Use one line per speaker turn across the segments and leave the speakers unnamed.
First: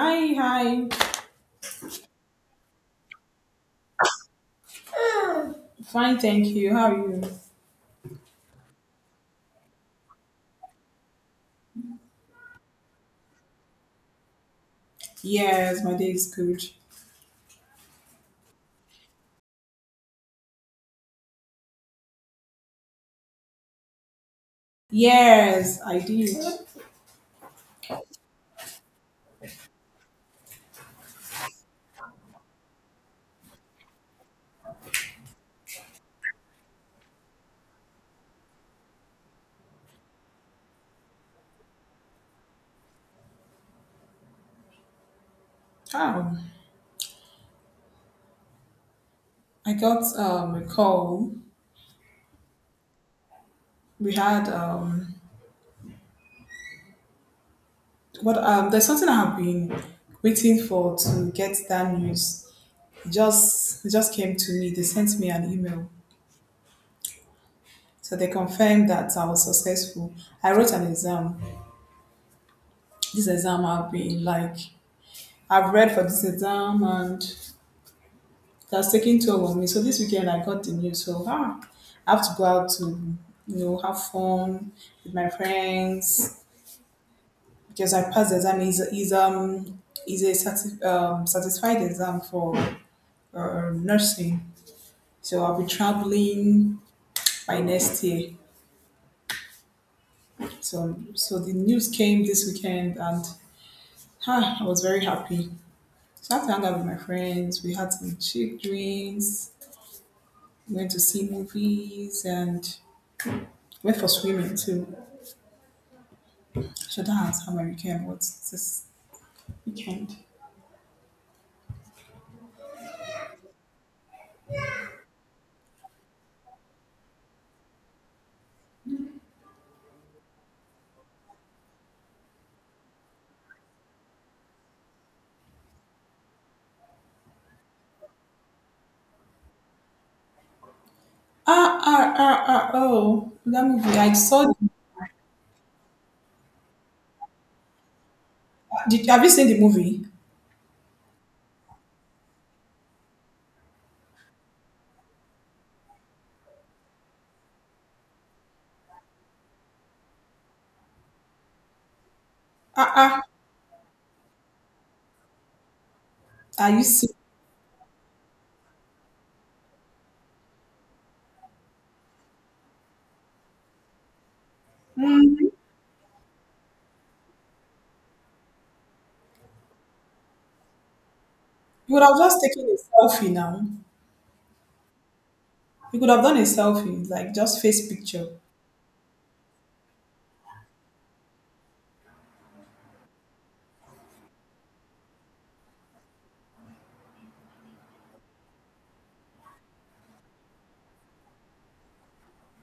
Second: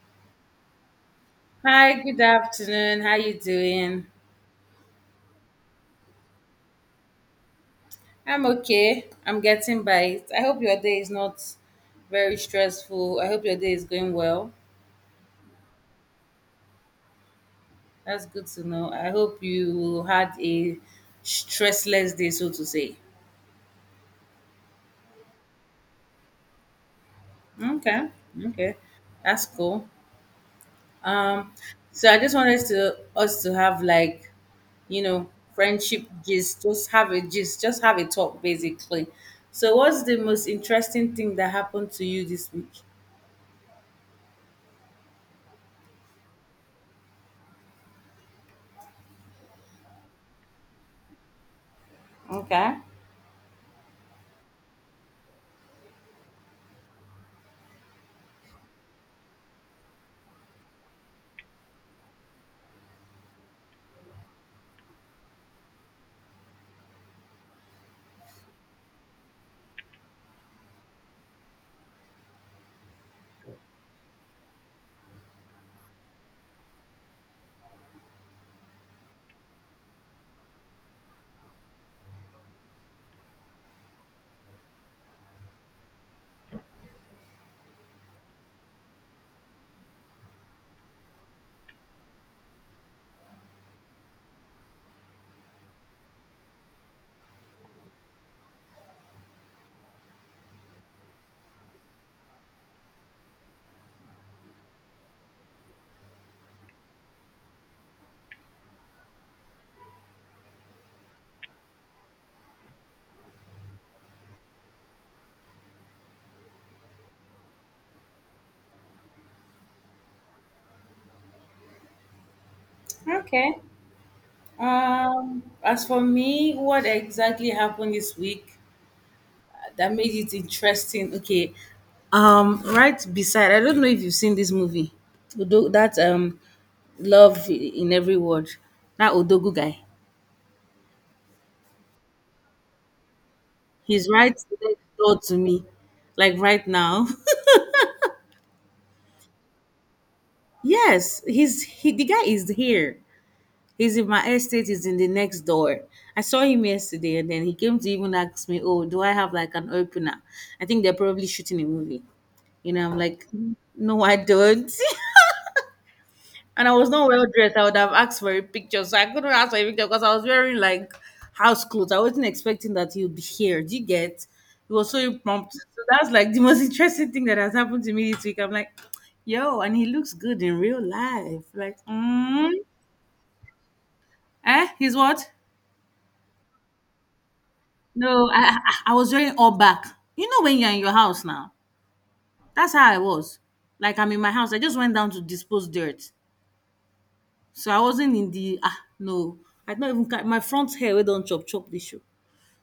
Hi, hi.
Hi, good afternoon. How you doing?
Fine, thank you. How are you?
I'm okay. I'm getting by it. I hope your day is not very stressful. I hope your day is going well.
Yes, my day is good.
That's good to know. I hope you had a stressless day, so to say.
Yes, I did.
Okay. Okay. That's cool. Um, so I just wanted to us to have like, you know, friendship gist, just have a gist, just have a talk basically. So what's the most interesting thing that happened to you this week?
How? I got a call.
Okay.
We had what There's something I have been waiting for to get that news. It just came to me. They sent me an email, so they confirmed that I was successful. I wrote an exam. This exam I've been like I've read for this exam, and it has taken toll on me. So this weekend I got the news. So I have to go out to have fun with my friends because I passed the exam. Is a satisfied exam for nursing. So I'll be traveling by next year. So the news came this weekend, and I was very happy. So I had to hang out with my friends. We had some cheap drinks. We went to see movies and went for swimming too. So that's how I weekend. What's this weekend?
Okay. As for me, what exactly happened this week that made it interesting? Okay. Right beside, I don't know if you've seen this movie, that love in every word. That Odogu guy,
Ah ah ah ah! Oh, that movie!
he's
I
right
saw.
next door to me, like right now.
Did Have you seen the movie?
yes, he's he. The guy is here. He's in my estate, he's in the next door. I saw him yesterday and then he came to even ask me, "Oh, do I have like an opener?" I think they're probably shooting a movie.
Ah
I'm
ah!
like, "No, I don't." And
Are
I
you
was not
see?
well dressed. I would have asked for a picture. So I couldn't ask for a picture because I was wearing like house clothes. I wasn't expecting that he would be here. Do you get? It was so
You
impromptu. So that's like the most interesting thing that has happened to me this week. I'm like, yo, and he looks good in real life. Like,
would have just taken a selfie now.
eh? He's what?
You could have done a selfie, like just face picture.
No, I was wearing all back. You know when you're in your house now. That's how I was. Like I'm in my house. I just went down to dispose dirt. So I wasn't in the no. I don't even my front hair we don't chop chop this show.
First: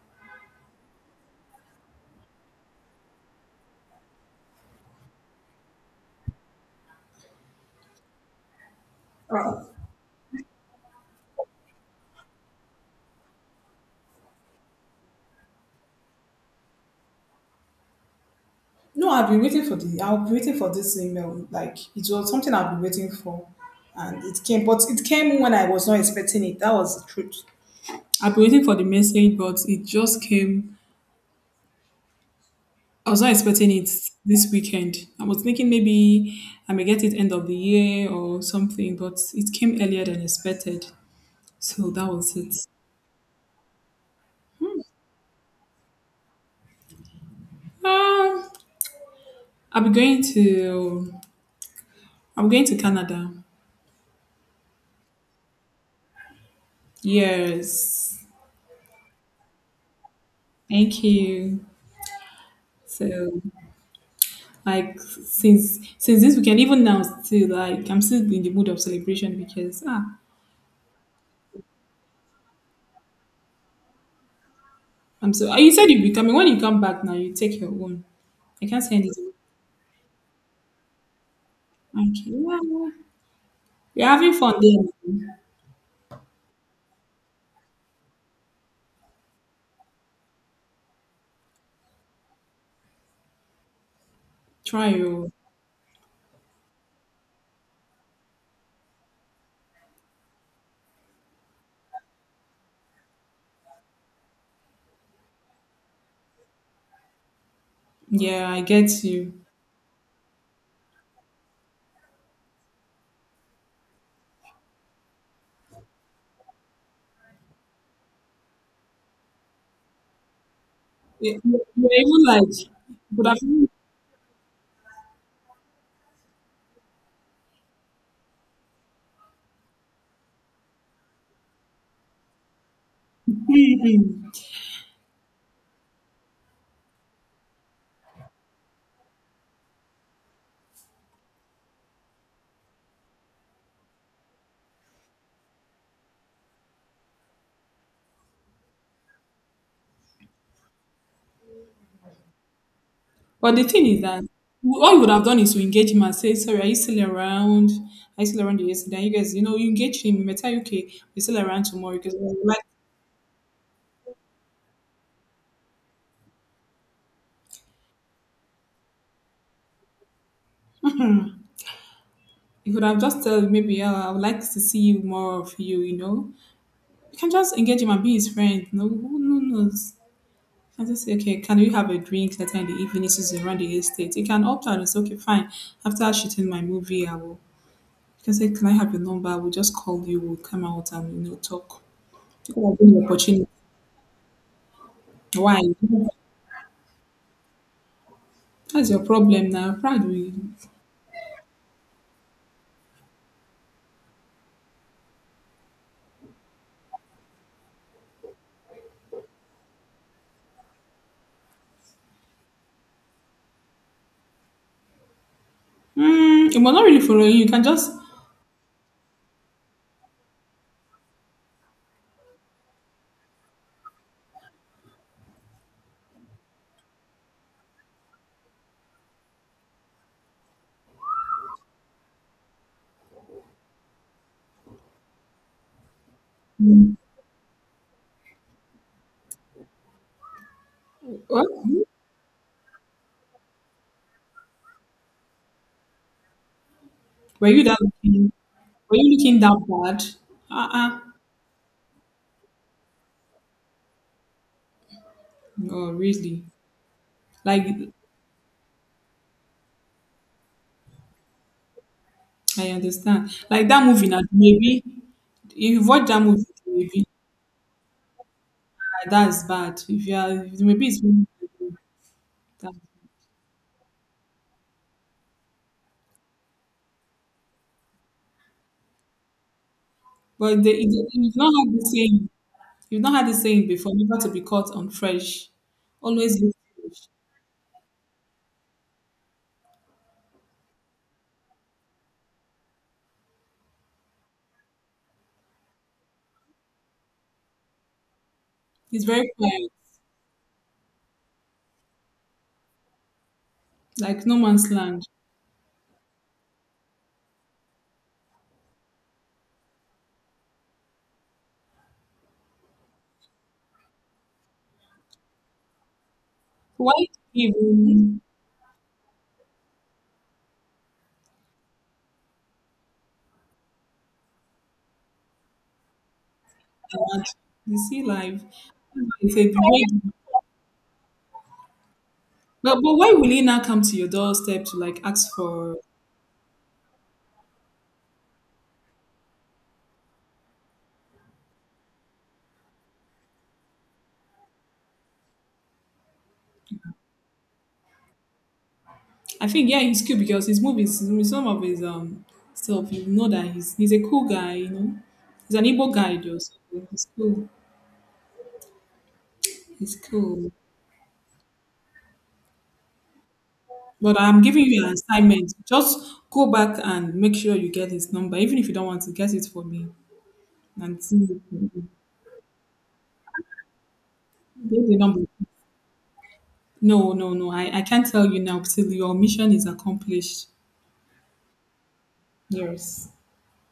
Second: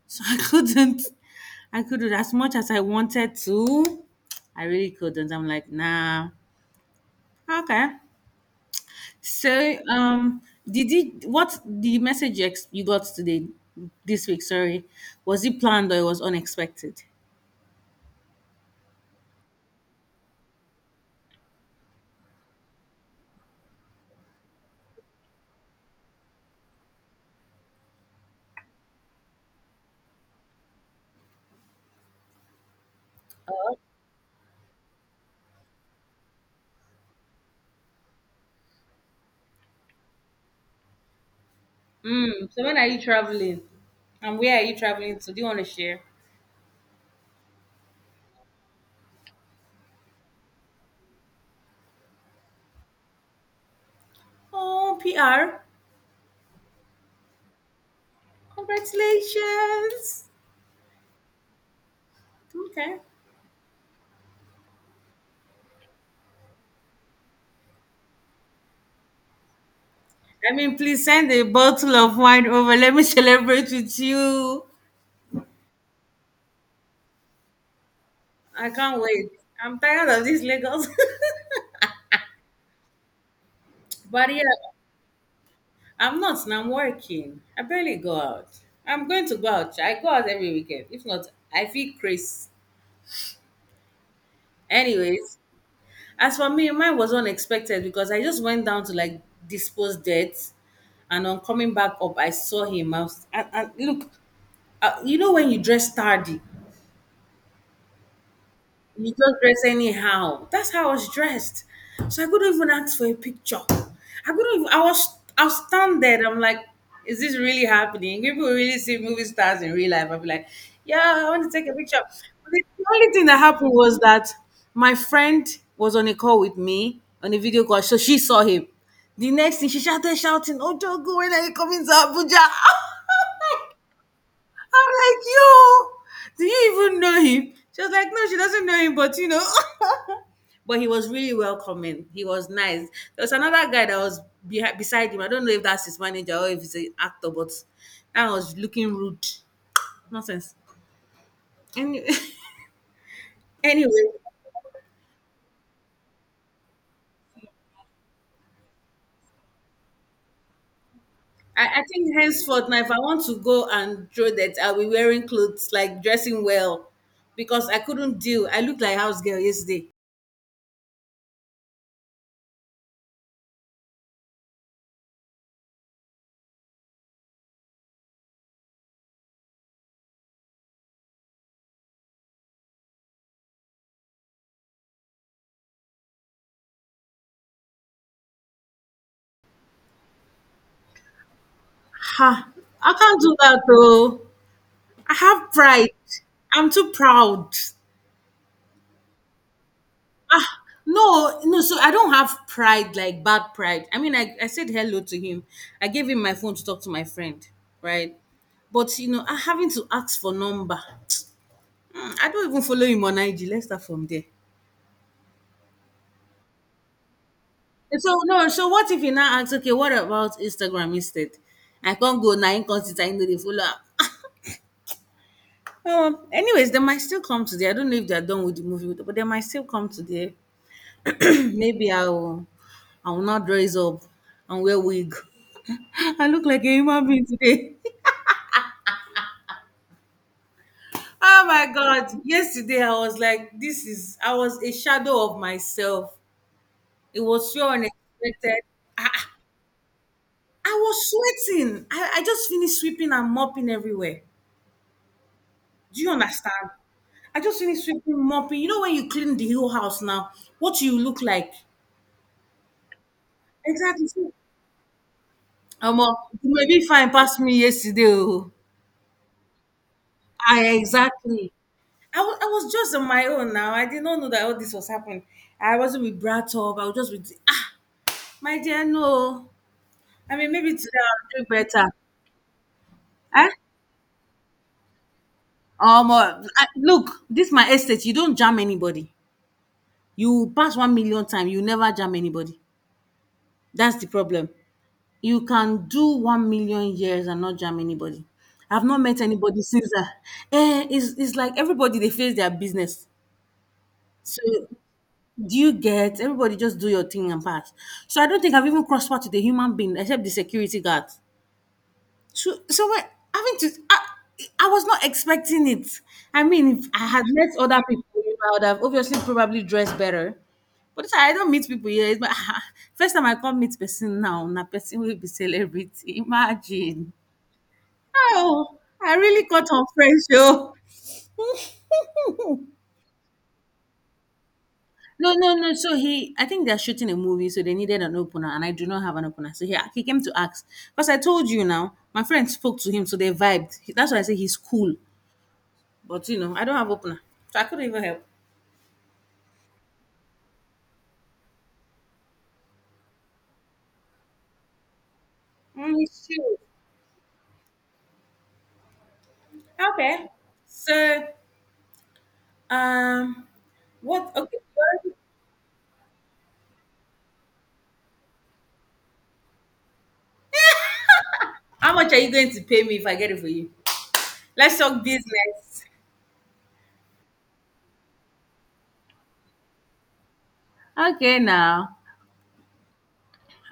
So I couldn't as much as I wanted to. I really couldn't. I'm like, nah. Okay.
Oh.
So did you what the message you you got today this week, sorry, was it planned or it was unexpected?
No, I've been waiting for the. I've been waiting for this email. Like it was something I've been waiting for, and it came. But it came when I was not expecting it. That was the truth. I've been waiting for the message, but it just came. I was not expecting it this weekend. I was thinking maybe I may get it end of the year or something, but it came earlier than expected. So that was
Mm.
it.
So when are you traveling? And where are you traveling to? Do you want to share?
Um, I'll be going to I'm going to Canada.
Oh, PR.
Yes.
Congratulations.
Thank you.
Okay.
So, like, since this weekend, even now still like I'm still in the mood of celebration because
I mean, please send a bottle of wine over. Let me celebrate with you.
I'm so you said you'll be coming. When you come back now, you take your own. I
I
can't
can't
send it.
wait. I'm tired of this Lagos.
Okay. Yeah. We're
But
having
yeah,
fun there.
I'm not. And I'm working. I barely go out. I'm going to go out. I go out every weekend. If not, I feel crazy.
Try you.
Anyways, as for me, mine was unexpected because I just went down to like dispose debt, and on coming back up, I saw him. I was, and look, you know when you dress tardy,
Yeah, I get
you
you.
just dress anyhow. That's how I was dressed. So I couldn't even ask for a picture. I couldn't. Even, I was. I was standing. I'm like, is this really happening? People really see movie stars in real life. I'll be like, yeah, I
Eh,
want to
You
take a
you
picture.
were even
But
like,
the only
you
thing
could
that
have,
happened was that my friend was on a call with me on a video call, so she saw him. The next thing she started shouting, "Oh, Jogo, when are you coming to Abuja?" I'm like, yo, do you even know him? She was like, no, she doesn't know him, but you know. But he was really welcoming. He was nice. There was another guy that was beside him. I don't know if that's his manager or if he's an actor, but that was looking rude. Nonsense. Anyway,
but the thing is
anyway
that all you would have done is to engage him and say, "Sorry, are you still around? Are you still around yesterday?" You guys, you engage him. You might tell you, "Okay, we're still around
I
tomorrow."
think
Because I would like,
henceforth now, if I want to go and throw that, I'll be wearing clothes, like dressing well, because I couldn't deal. I looked like house girl yesterday.
you could have just tell him, maybe, "Oh, I would like to see you more of you." You can just engage him and be his friend. Who knows? I just say, okay, can we have a drink later in the evening since it's around the estate? You can opt out and say, okay, fine. After shooting my movie, I will. You can say, "Can I have your number? We'll just call you. We'll come out and talk."
Ha!
People are
I
giving you
can't do
opportunity.
that though. I have
Why?
pride. I'm too proud.
That's your problem now. Pride will.
No, no, so I don't have pride, like bad pride. I mean, I said hello to him. I gave him my phone to talk to my friend, right? But, I having to ask for number. I don't even follow him on IG. Let's start from there.
It will not really follow you. You can just.
And so, no, so what if he now asks, okay, what about Instagram instead? I can't go now, because I know they follow up. Oh, anyways, they might still come today. I don't know if they're done with the movie, but they might still come today. Maybe I will not dress up and wear wig. I look like a
Mm,
human being today. Oh my
what?
God. Yesterday, I was like, this is, I was a shadow of myself. It
Were
was
you
so
that? Looking,
unexpected.
were
I,
you looking that bad?
I
Uh.
was sweating. I just finished sweeping and mopping everywhere.
No,
Do you
really.
understand? I just
Like
finished sweeping, mopping. You know, when you clean the whole house now, what you look like.
I understand. Like that movie now.
Exactly.
Maybe if you
Um,
watch that movie,
you may be
maybe
fine past me yesterday. Oh.
that's bad. If you are,
I
maybe it's.
exactly. I was
That.
just on my own now. I did not know that all this was happening. I wasn't with brought up. I was just with my dear, no. I mean,
But
maybe today
it's
I'll do
not how they
better.
say. You've not heard this
Eh?
saying before, never to be caught on fresh.
Um,
Always
uh,
be
I-
foolish.
look, this my estate. You don't jam anybody. You pass 1 million time, you never jam anybody. That's the problem. You can do 1 million years and not jam anybody. I've not
It's
met
very
anybody
quiet,
since that. Eh, it's like everybody they face their business.
like no
So
man's land.
do you get? Everybody just do your thing and pass. So I don't think I've even crossed path with a human being except the security guard. So when, having to, I was not expecting it. I mean, if I
Why
had met other people,
even
I would have obviously probably dressed better. But I don't meet people here. It's my, first time I come meet person now, na person will be celebrity. Imagine.
that? You see life.
Oh, I
It's
really
a
got on
big-
friends, yo.
But, why will he now come to your doorstep to like
No,
ask
no, no.
for?
So he, I think they're shooting a movie, so they needed an opener, and I do not have an opener. So he came to ask because I told you now. My friend spoke to him, so they vibed. That's why I say he's cool, but you know I don't have opener, so I couldn't even help.
I think yeah, he's cute because his movies, his- some of his stuff, you know that he's a cool guy. He's an
Mm,
Igbo guy
he's
though, so
chill.
he's cool. He's
Okay.
cool.
So, um,
But
what?
I'm
Okay.
giving you an assignment. Just go back and make sure you get his number, even if you don't want to get it for me. And see if you can
How much are you going to pay me if I get it for you? Let's
get the
talk
number.
business.
No, no, no. I can't tell you now till your mission is accomplished.
Okay, now.
Yes.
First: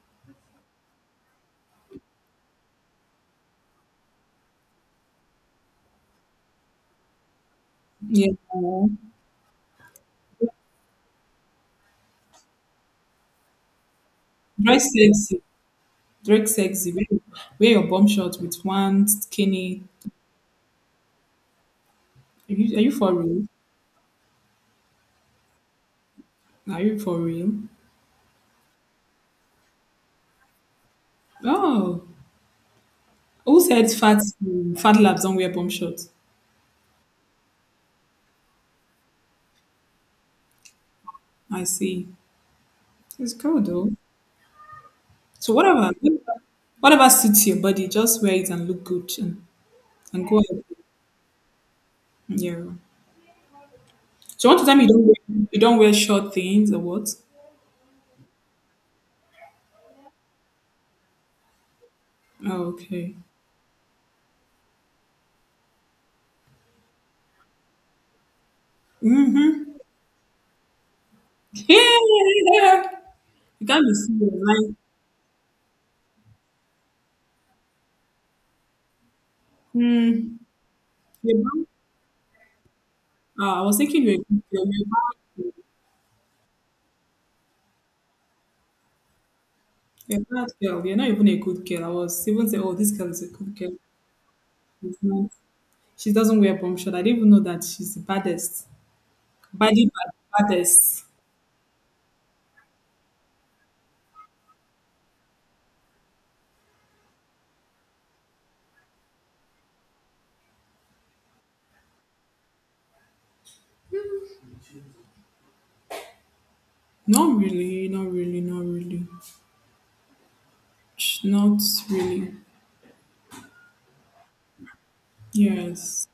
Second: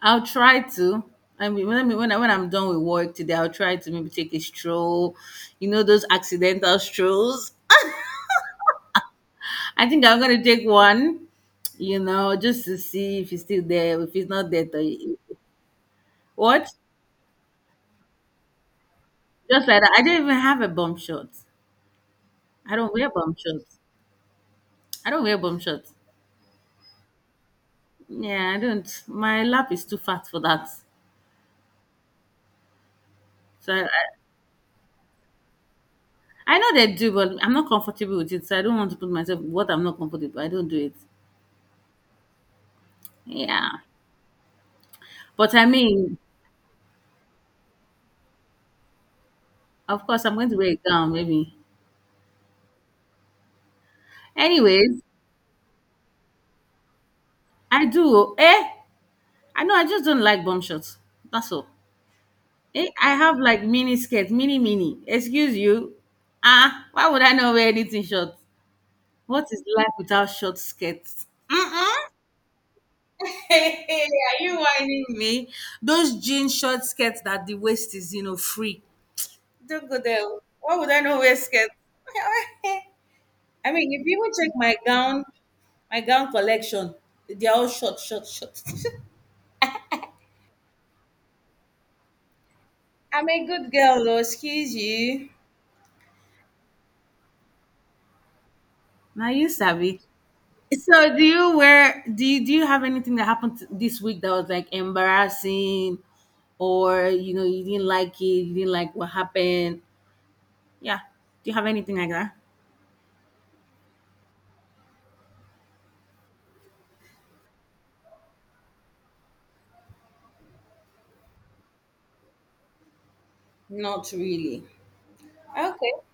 I'll try to. When I'm done with work today, I'll try to maybe take a stroll. You know, those accidental strolls.
Yeah.
I think I'm going to take one, just to see if he's still there. If he's not there,
Dress
to,
sexy. Dress
what?
sexy. Wear your bum shot with one
Just like
skinny.
that. I don't even have a bum shot.
Are
I
you, are
don't
you
wear
for
bum
real?
shots. I don't wear bum shots.
Are you for real?
Yeah, I don't. My lap is too fat for that.
Oh. Who
So
said fat labs don't wear bum shorts?
I know they do, but I'm not comfortable with it. So I don't want to put myself what I'm not comfortable. I don't do it.
I see. It's cool
Yeah,
though.
but
So
I
whatever,
mean,
whatever suits your body, just wear it and look good and,
of course,
and
I'm
go
going to
ahead.
wear a gown, maybe.
Yeah. So you want to tell me you
Anyways,
don't wear, you don't wear short things or what?
I do. Eh? I know. I just don't like bum shots. That's all.
Oh,
Eh? I
okay.
have like mini skirts, mini mini. Excuse you. Ah, why would I not wear anything short? What is
Mm-hmm.
life without short skirts?
Yeah.
Mm-mm.
You
Hey,
can't be serious.
are you
Like,
whining me? Those jean short skirts that the waist is, free. Don't go there.
hmm.
Why would I not wear
You're bad.
skirts?
Ah, I
I
was
mean,
thinking
if
you're a
people
good
check
girl. You're a bad,
my gown collection, they're all short, short, short.
you're a bad girl. You're not even a good girl. I was even saying, oh, this girl is a
I'm a
good
good
girl.
girl, though. Excuse
It's
you.
not. She doesn't wear bomb short. I didn't even know that she's the baddest.
Now you
Baddie,
savvy.
bad, baddest.
So do you wear do you have anything that happened this week that was like embarrassing or you didn't like it, you didn't like what happened? Yeah. Do you have anything like that?
Not really, not really, not really. Not really.
Not really. Okay.
Yes.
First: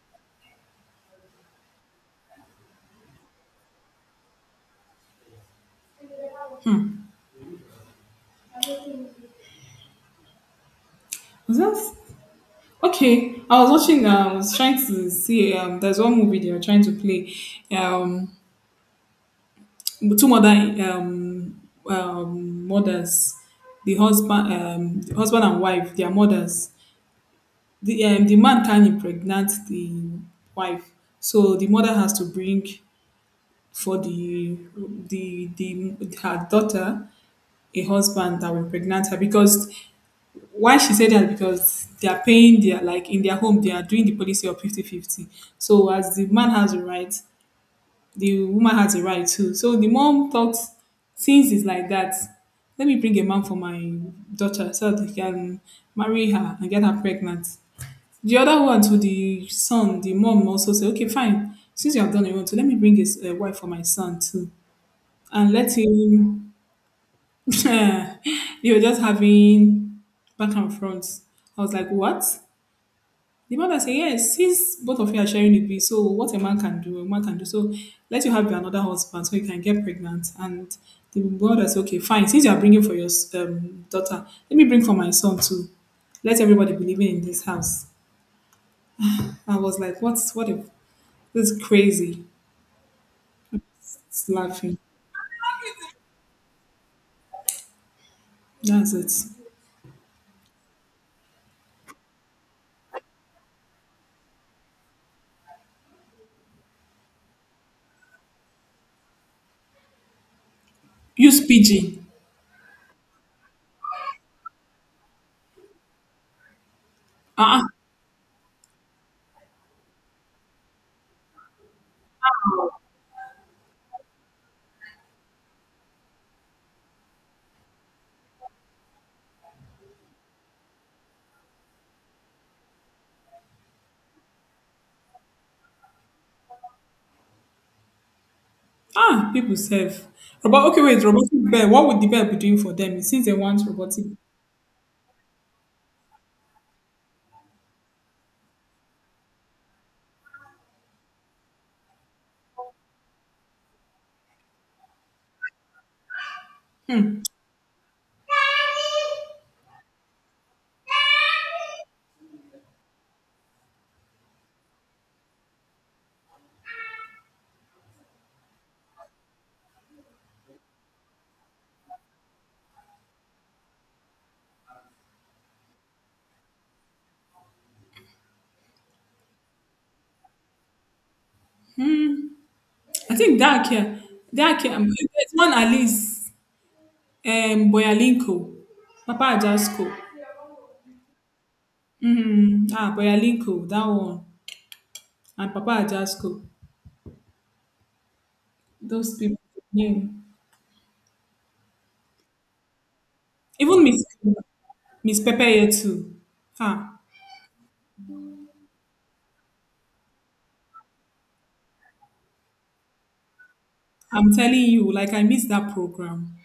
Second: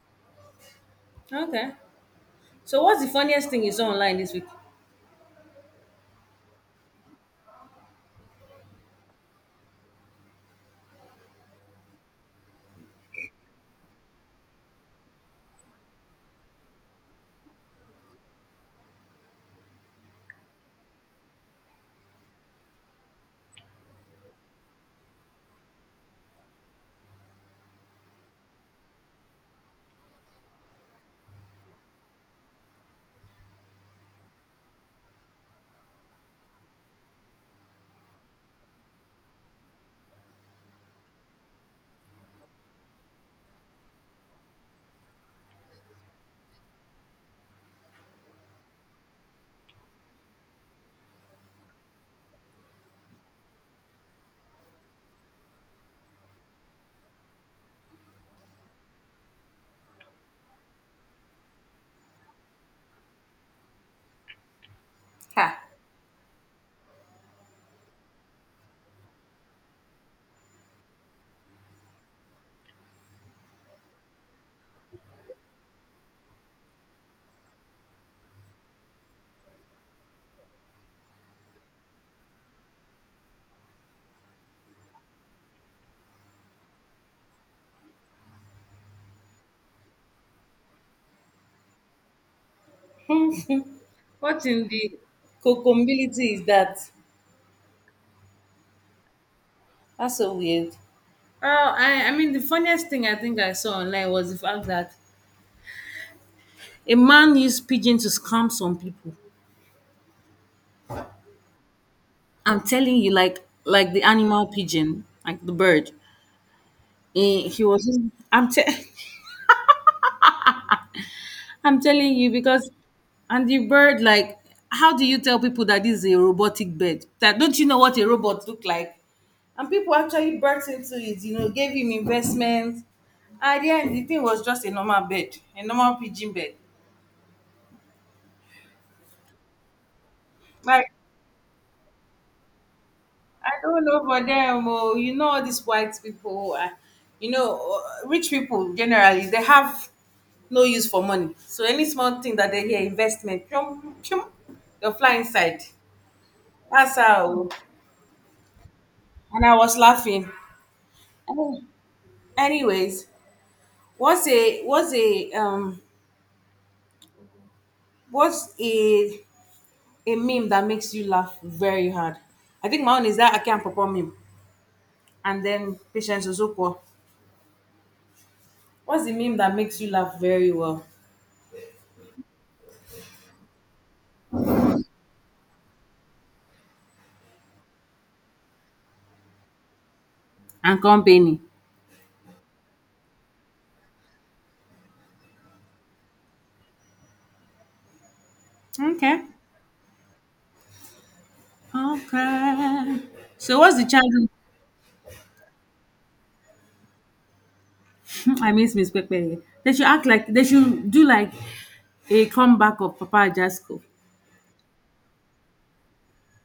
Okay. So, what's the funniest thing you saw online this week?
Hmm. Was that okay? I was watching. I was trying to see. There's one movie they were trying to play. Um, Two mother. Mothers, the husband, the husband and wife. They are mothers. The man can impregnate the wife, so the mother has to bring for the her daughter a husband that will impregnate her, because why she said that, because they are paying their, like, in their home, they are doing the policy of fifty-fifty. So as the man has a right, the woman has a right too, so the mom thought, since it's like that, let me bring a man for my daughter so that he can marry her and get her pregnant. The other one to the son, the mom also said, okay, fine, since you have done your own too, let me bring his wife for my son too,
Ha.
and let him they were just having back and front. I was like, what? The mother said, yes, since both of you are sharing the baby, so what a man can do, a woman can do. So let you have another husband so you can get pregnant. And the mother said, okay, fine. Since you are bringing for your daughter, let me bring for my son too. Let everybody be living in this house. I was like, what's what if this is crazy? It's
What in
laughing.
the cocombility is that?
That's it.
That's so weird. Oh, I mean the funniest thing I think I saw online was the fact that a man used pigeon to scam some people.
Use PG.
I'm telling you, like the animal pigeon, like the bird. Eh,
Ah,
he
ah,
was. I'm te- I'm telling you because, and the bird like, how do you tell people that this is a robotic bird? That don't you know what a robot look like? And people actually burst into it. Gave him investments. At the end, the thing was just a normal bird, a normal pigeon bird.
ah, people serve. Robot, okay,
Like
wait, robotic bear. What would the bear be doing for them since they
I
want
don't know
robotic?
for them. Oh, you know all these white people. Rich people generally they have no use for money. So any small thing that they hear investment, chum, chum, they'll fly inside. That's how. And I was laughing. Anyways, what's a what's a um what's a meme that makes you laugh very hard? I think my own is that I can't perform meme. And then patience Ozuko. What's the meme that makes you laugh very well?
I think that care, that care. There's one Alice. Boyalinko, Papa Ajasco.
And company.
Boyalinko, that one, and Papa Ajasco. Those
Okay.
people knew.
Okay. So what's
Even
the
Miss
challenge?
Miss Pepeye too. Ah,
I miss Miss Pepe. They should act like they should do like a comeback of Papa Jasco.
I'm telling you, like I miss that program.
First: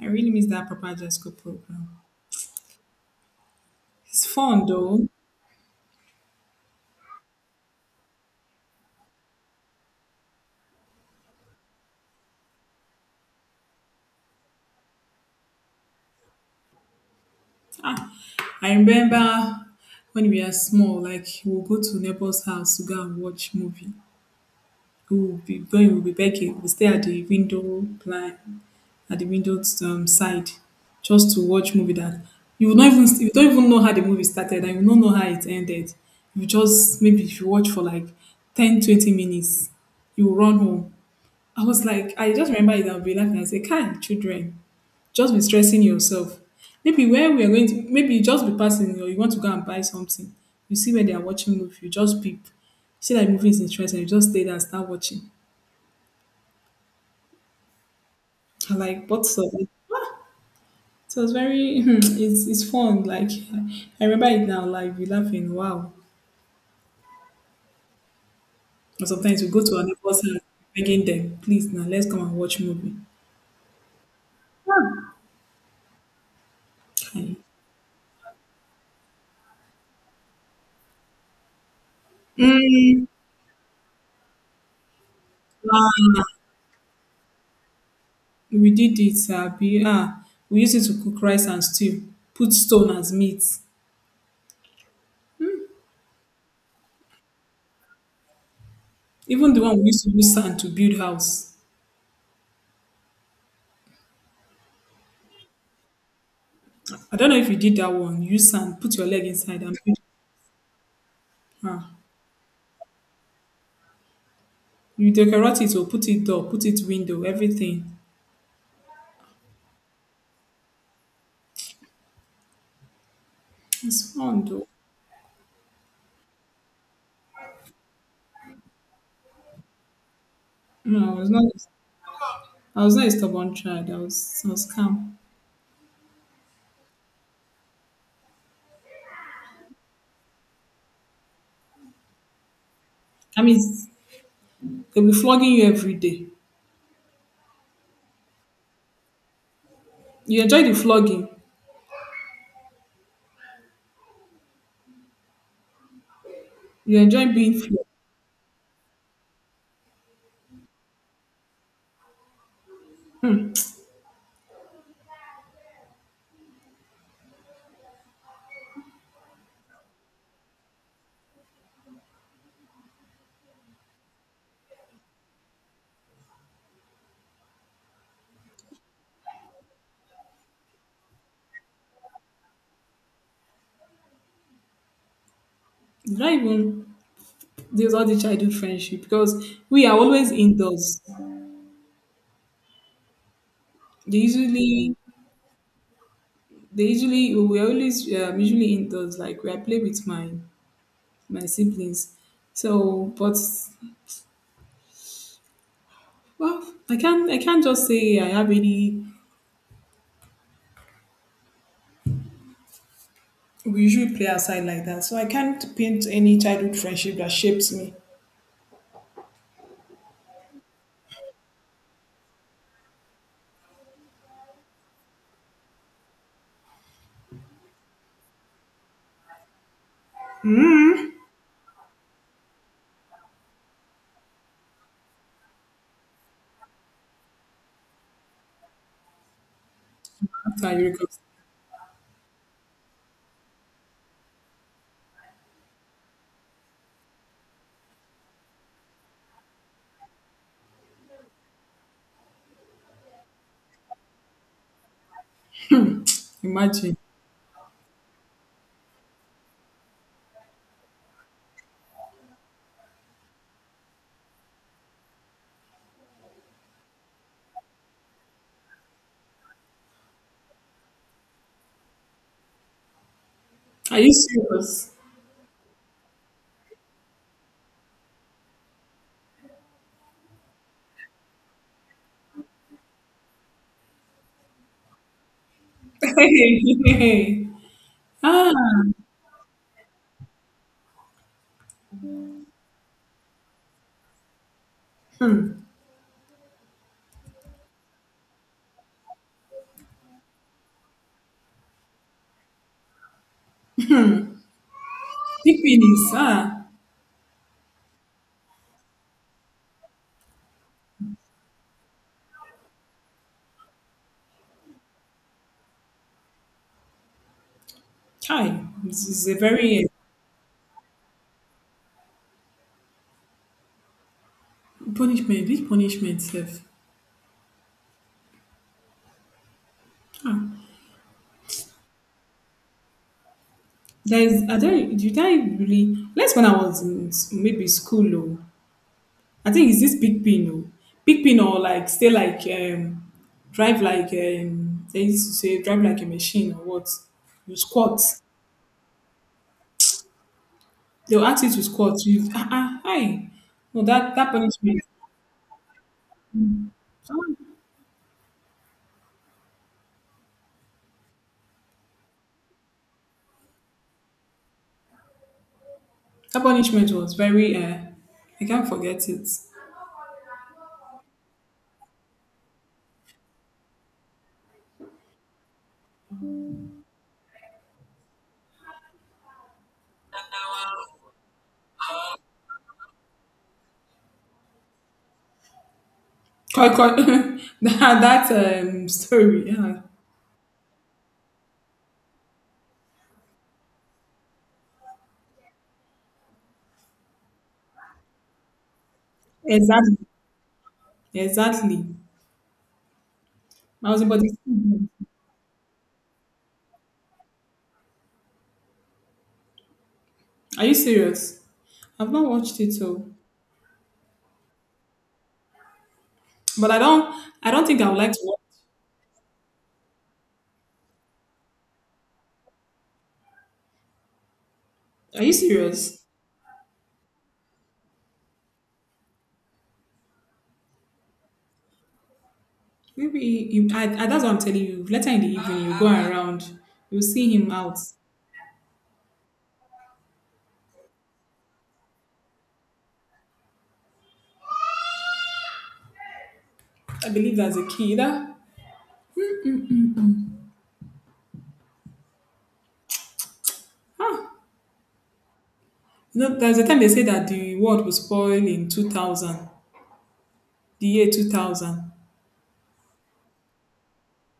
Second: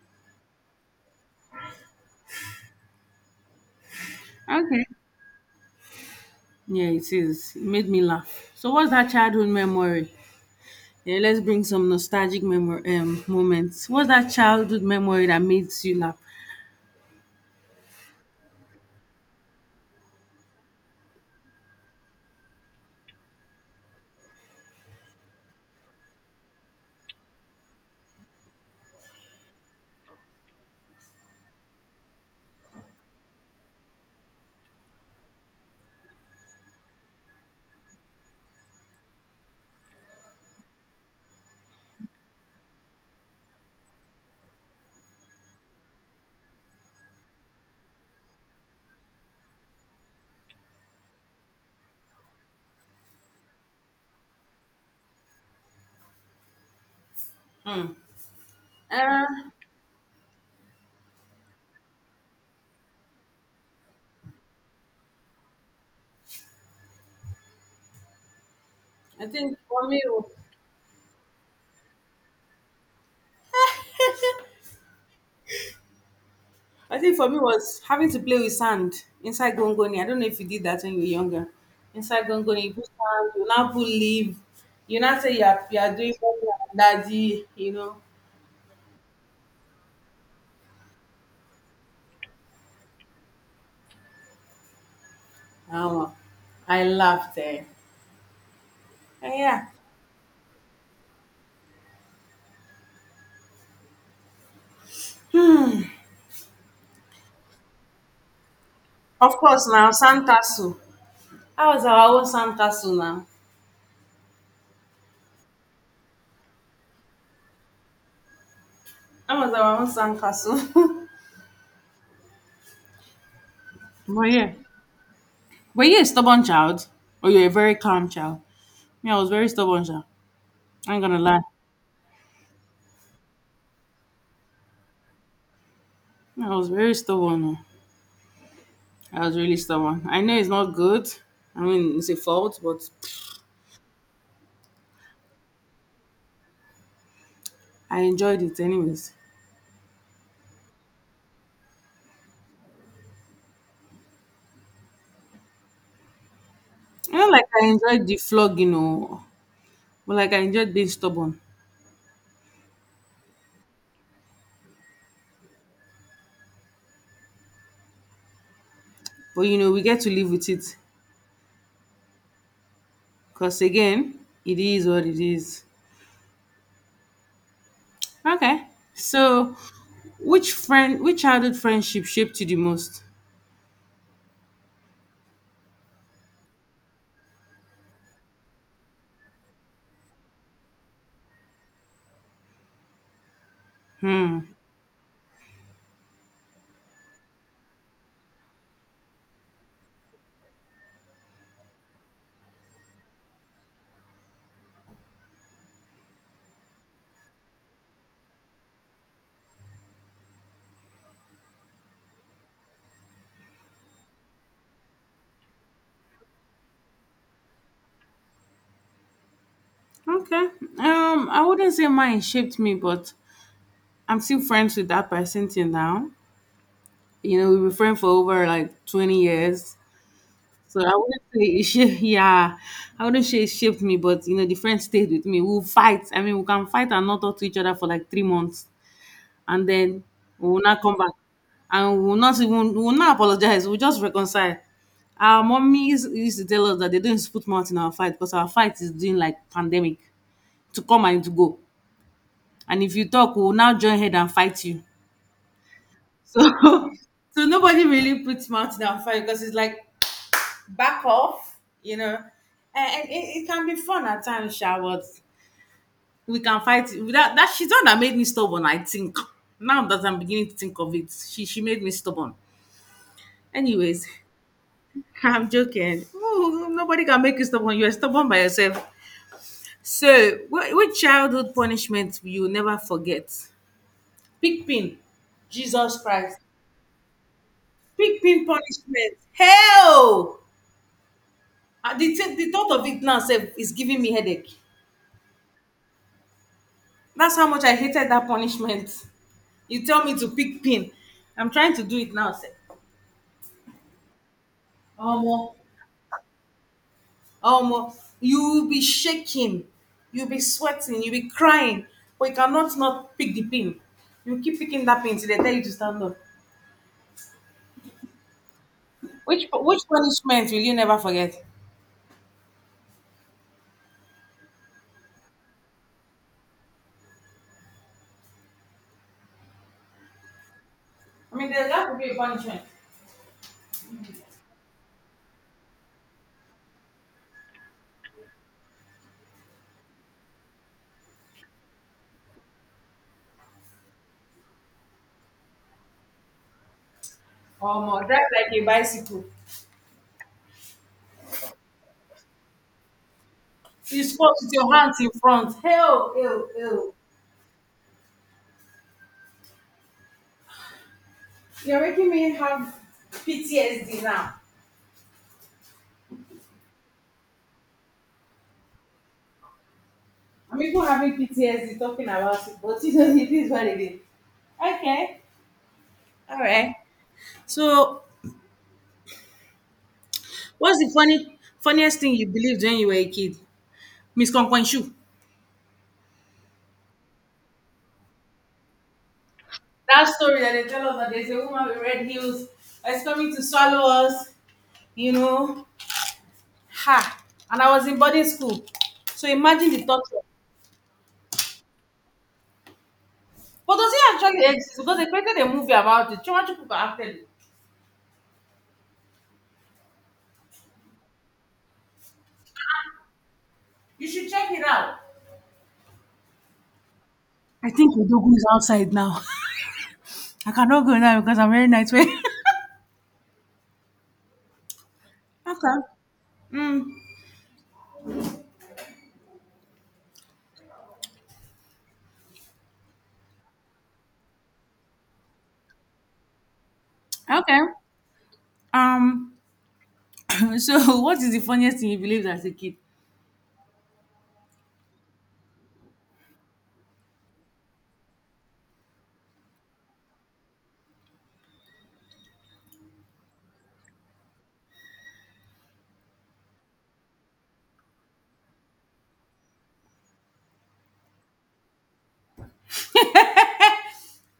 I really miss that Papa Ajasco program. It's fun
Okay.
though.
Yeah, it is. It made me laugh. So what's that childhood memory? Yeah, let's bring some nostalgic memory moments. What's that childhood memory that makes you laugh?
Ah, I remember when we are small, like we'll go to neighbor's house to go and watch movie. We'll be going, we'll be begging, we'll stay at the window blind at the windows side, just to watch movie that you don't even know how the movie started, and you don't know how it ended. You just maybe if you watch for like 10-20 minutes, you will run home. I was like, I just remember it. I'll be laughing. I say, "Can children just be stressing yourself? Maybe where we are going to, maybe you just be passing or you want to go and buy something. You see where they are watching movie, you just peep. See that movie is interesting, you just stay there and start watching. I'm like,
Uh,
what's up?" So it's very, it's fun. Like, I remember it now, like, we laughing, wow. Or
I
sometimes we
think
go to our
for me,
neighbor's house, begging them, please, now let's come and watch movie.
I think for
Kind.
me was having to play with sand inside gongoni. I don't know if you did that when you were younger. Inside gongoni, you put
Mm,
sand, you now put leaf, you now say you are, you
ah,
are doing mommy and daddy, you know.
we did it, we used it to cook rice and stew, put stone as meat.
Um, I laughed there. Eh. Eh,
Even the
yeah.
one we used to use sand to build house. I don't know if you did that one. Use sand, put your leg
Of
inside
course
and
now,
build.
sand castle. That was
Ah,
our own sand castle now.
you decorate it or put it door, put it window, everything.
That was our own sand castle.
It's
But
fun
yeah.
though.
Were you a stubborn child? Or you were a very calm child? Me, I was very stubborn child. I ain't gonna
No, it's
lie.
not. I was not a stubborn child. I was calm.
Me, I was very stubborn. Oh. I was really stubborn. I know it's not good. I mean, it's a fault, but
I mean, they'll be flogging you every day.
I enjoyed it anyways.
You enjoy the flogging. You
Not
enjoy
like
being
I
flogged.
enjoyed the flog, you know, but like I enjoyed being stubborn.
Hmm.
But you know, we get to live with it because again, it is what it is. Okay, so which childhood friendship shaped you the most?
You don't even There's all the childhood friendship because we are always indoors. They
Hmm.
usually, we are always usually indoors. Like we I play with my siblings. So, but well, I can't just say I have any. We usually play outside like that, so I can't paint any childhood friendship that shapes me.
Okay. I wouldn't say mine shaped me, but I'm still friends with that person till now. You know, we've been friends for over like 20 years. So I wouldn't say it shaped, yeah, I wouldn't say it shaped me, but you know, the friend stayed with me. We'll fight. I mean, we can fight and not talk to each other for like 3 months, and then we will
After
not
you.
come back, and we will not apologize. We'll just reconcile. Our mummies used to tell us that they don't put mouth in our fight because our fight is doing like pandemic to come and to go. And if you talk, we will now join head and fight you. So,
Imagine.
so nobody really puts mouth in our fight because it's like back off, you know. And, and it, it can be fun at times, Sha, but we can fight. It. That she's the one that made me stubborn, I think. Now that I'm beginning to think of it, she made me stubborn.
Are
Anyways,
you serious?
I'm joking. Ooh, nobody can make you stubborn. You're stubborn by yourself. So, what childhood punishment will you never forget? Pigpin. Jesus Christ. Pigpin
ah,
punishment. Hell! Ah, The thought of it now sef, is giving me headache. That's how much I hated that punishment. You tell me to pick pin. I'm trying to do it now. Say, Omo,
Big penis. Ah,
Omo, you will be shaking, you'll be sweating, you'll be crying, but you cannot not pick the pin. You keep picking that pin till they tell you to stand up.
hi. This is a
Which
very
which punishment will you never forget?
punishment. Which punishment, self?
I mean, there's got to be a punishment.
There is. I don't. Did I really? Let's when I was in maybe school. Oh, I think is this big pin. Oh, big pin or like stay like drive like they used to say drive like a machine or what? You squat.
Omo, drive like a bicycle.
They'll ask you to squat. You hi. No,
You
that
squat with your
punishment.
hands in front. Hell, hell, hell.
Ah.
You're making me have PTSD now.
That punishment was very, I can't forget it.
I'm even having PTSD talking about it, but it is what it is. Okay. All right. So, what's the funny funniest thing you believed when you were a kid? Miss Konkwanshu.
Koi koi, that story. Yeah.
That story that they tell us that there's a woman with red heels that's coming to swallow us, you know. Ha! And I was in boarding school. So imagine the
Exactly.
torture.
Exactly.
But does
I
it
was about
actually exist?
to-
Because they created a movie about it. Chimachukuka acted it.
Are you serious? I've not watched it so,
You should check it out.
but I don't. I don't
I
think I
think
would like to
Odogu
watch.
is outside now. I cannot go now because I'm wearing night wear.
Are you
Okay.
serious?
Mm,
Maybe you. That's what I'm telling you. Later in the evening, you go around. You'll see him
okay.
out.
Um. So, what is the funniest thing you believed as a kid?
I believe as a kid. That, huh. There's a time they say that the world was spoiled in 2000, the year 2000.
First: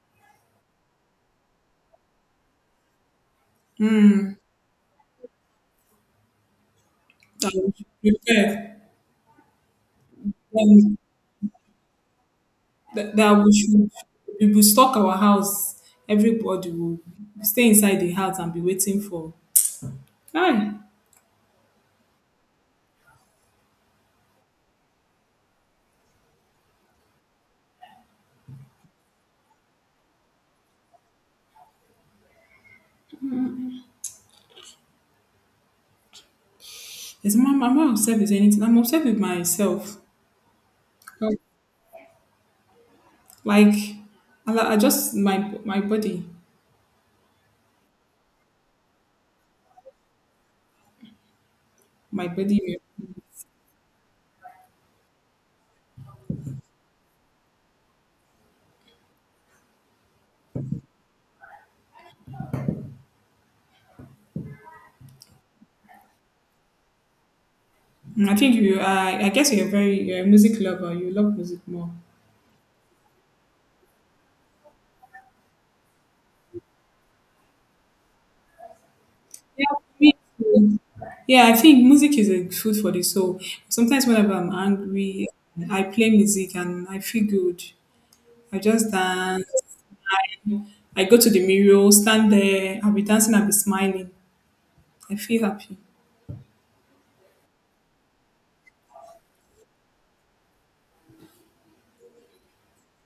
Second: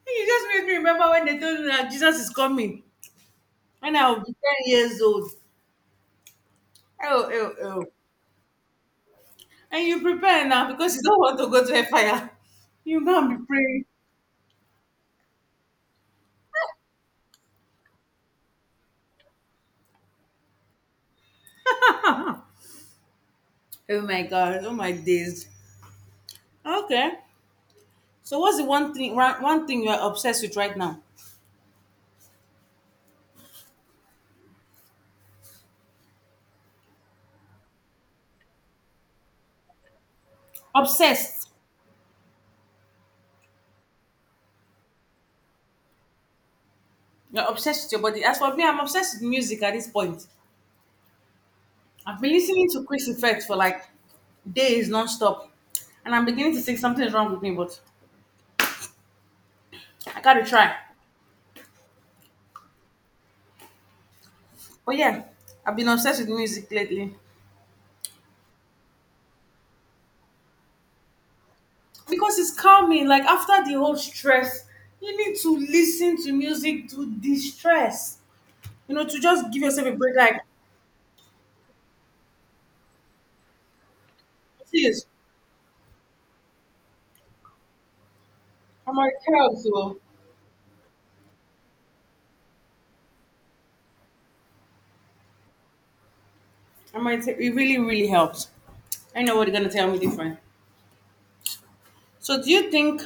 Hey, you just made me remember when they told me that Jesus is coming when I will be
Hmm.
10 years old. Oh,
That
oh,
we
oh.
should prepare.
And you prepare now because
Um,
you don't want to go to a fire. You
that,
go and
that
be
we
praying.
should we will stock our house. Everybody will stay inside the house and be waiting for. Hi,
Oh my God. Oh my days. Okay. So, what's the one thing? One thing you are obsessed with right now?
is my mama upset with anything? I'm upset with myself.
Obsessed.
Like, I just my body,
You're obsessed with your body. As for me, I'm obsessed with music at this point. I've
my
been listening
body.
to Chris Effect for like days nonstop, and I'm beginning to think something's wrong with me, but I gotta try. But yeah, I've been obsessed with music lately
I think you. I guess you're a music lover. You love music more.
because it's calming. Like after the whole stress, you need to listen to music to de-stress. You know, to just give
Yeah,
yourself a
me
break. Like,
too. Yeah, I think music is a food for the soul. Sometimes whenever I'm
please,
angry, I play music and I feel good. I just
I'm like,
dance.
it So,
I, I go to the mirror, stand there. I'll be dancing. I'll be smiling. I feel happy.
I'm like, it really helps. I know what you're gonna tell me different. So, do you think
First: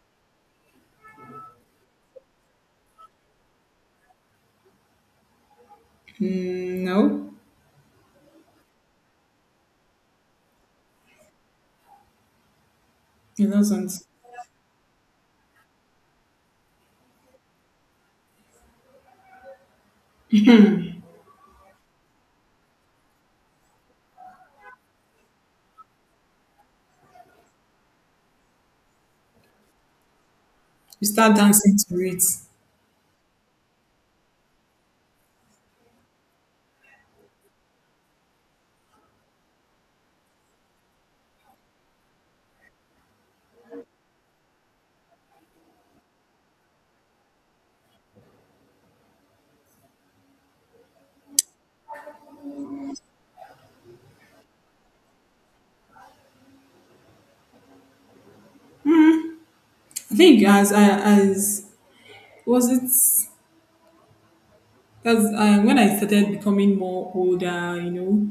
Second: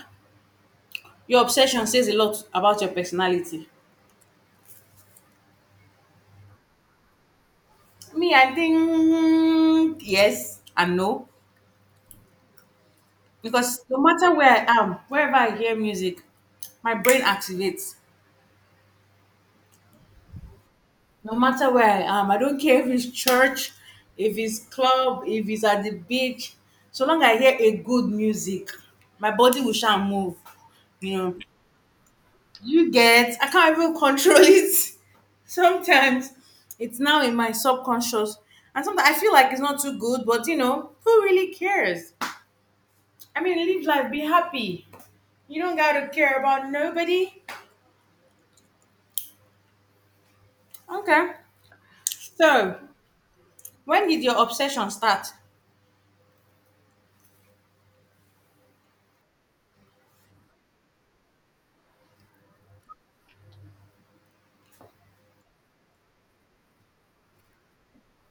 your obsession says a lot about your personality?
No,
Me, I think yes and no.
it
Because
doesn't.
no matter where I am, wherever I hear music, my brain activates. No matter where I am, I don't care if it's church, if it's club, if it's at the beach. So long I hear a good music, my body will shall move.
You
You know,
start dancing to it.
you get, I can't even control it. Sometimes it's now in my subconscious and sometimes I feel like it's not too good but you know who really cares. I mean, live life, be happy. You don't gotta care about nobody. Okay. So, when did your obsession start?
I think as I as was it as I, when I started becoming more older,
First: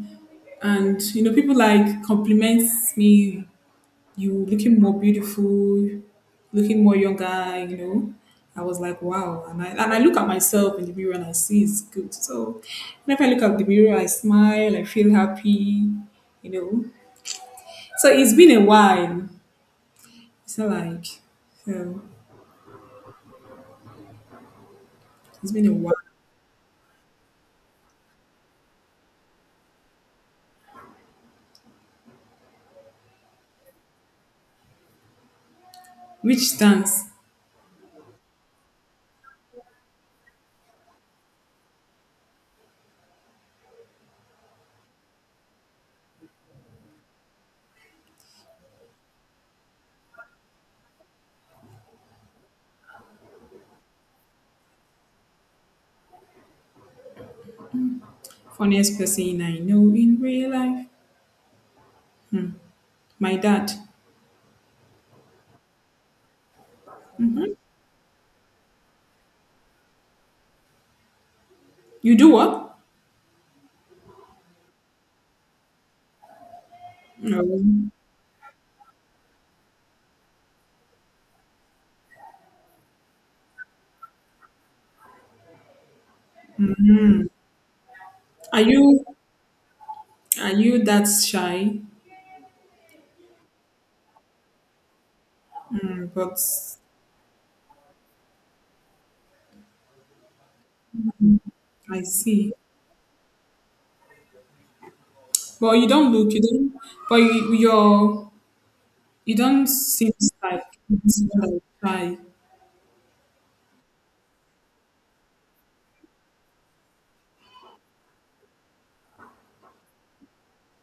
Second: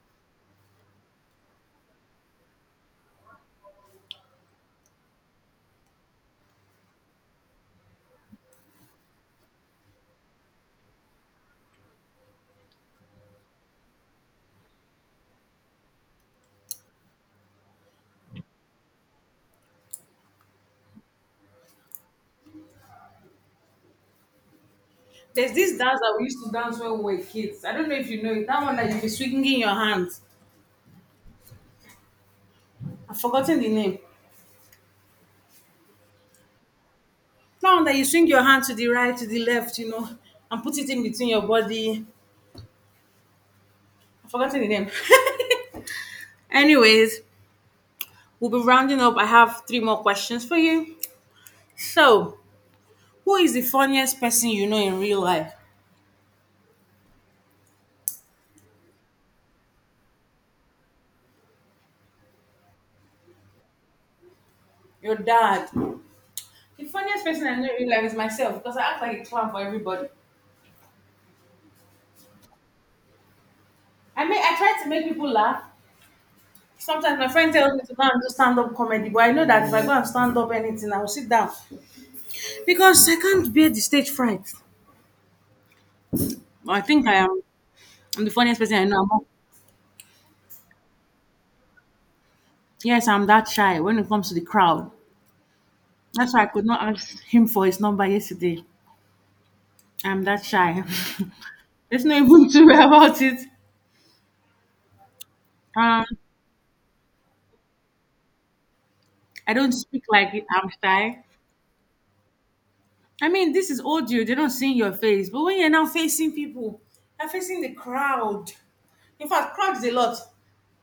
and you know people like compliment me, you looking more beautiful, looking more younger. I was like, wow. And I look at myself in the mirror and I see it's good. So whenever I look at the mirror, I smile, I feel happy, you know. So it's been a while. It's not like, so
There's
it's been a
this
while.
dance that we used to dance when we were kids. I don't know if you know it. That one that you be swinging your hands. I've forgotten the name.
Which dance?
That one that you swing your hand to the right, to the left, you know, and put it in between your body. I've forgotten the name. Anyways, we'll be rounding up. I have three more questions for you. So, who is the funniest person you know in real life?
Funniest person I know in real life? My dad.
Your dad. The funniest person I know in real life is myself because I act like a clown for everybody.
You do what?
I mean, I try to make people laugh. Sometimes my friend tells me
No.
to go and do stand up comedy, but I know that if I go and stand up anything, I will sit down because I can't bear the stage fright. I think I am. I'm the funniest
Are
person I
you,
know. I'm,
are you that shy?
yes, I'm that shy when it comes to the crowd.
Mm,
That's
but
why I could not ask him for his number yesterday. I'm that shy.
I
There's no even
see.
to worry about it.
But you
Um,
don't look, you don't, but you
I
don't
don't speak
seem
like
like,
I'm
you don't
shy.
seem like shy.
I mean, this is audio, they don't see your face. But when you're now facing people, you're facing the crowd. In fact, crowds a lot.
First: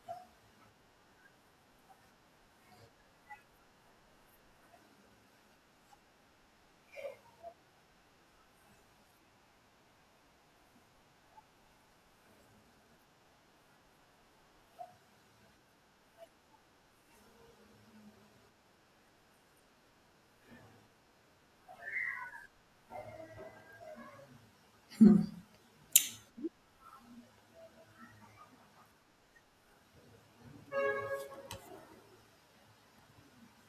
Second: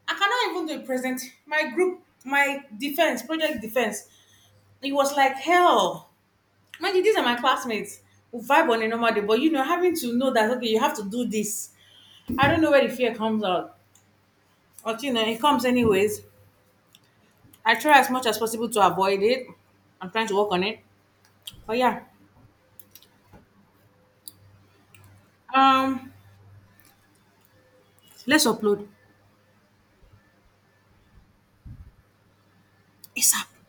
I cannot even do a present. My group, my defense, project defense, it was like hell. Mind you, these are my classmates who vibe on a normal day, but you know, having to know that, okay, you have to do this. I don't know where the fear comes out. But you know, it comes anyways. I try as much as possible to avoid it. I'm trying to work on it. But yeah, um, let's upload ASAP.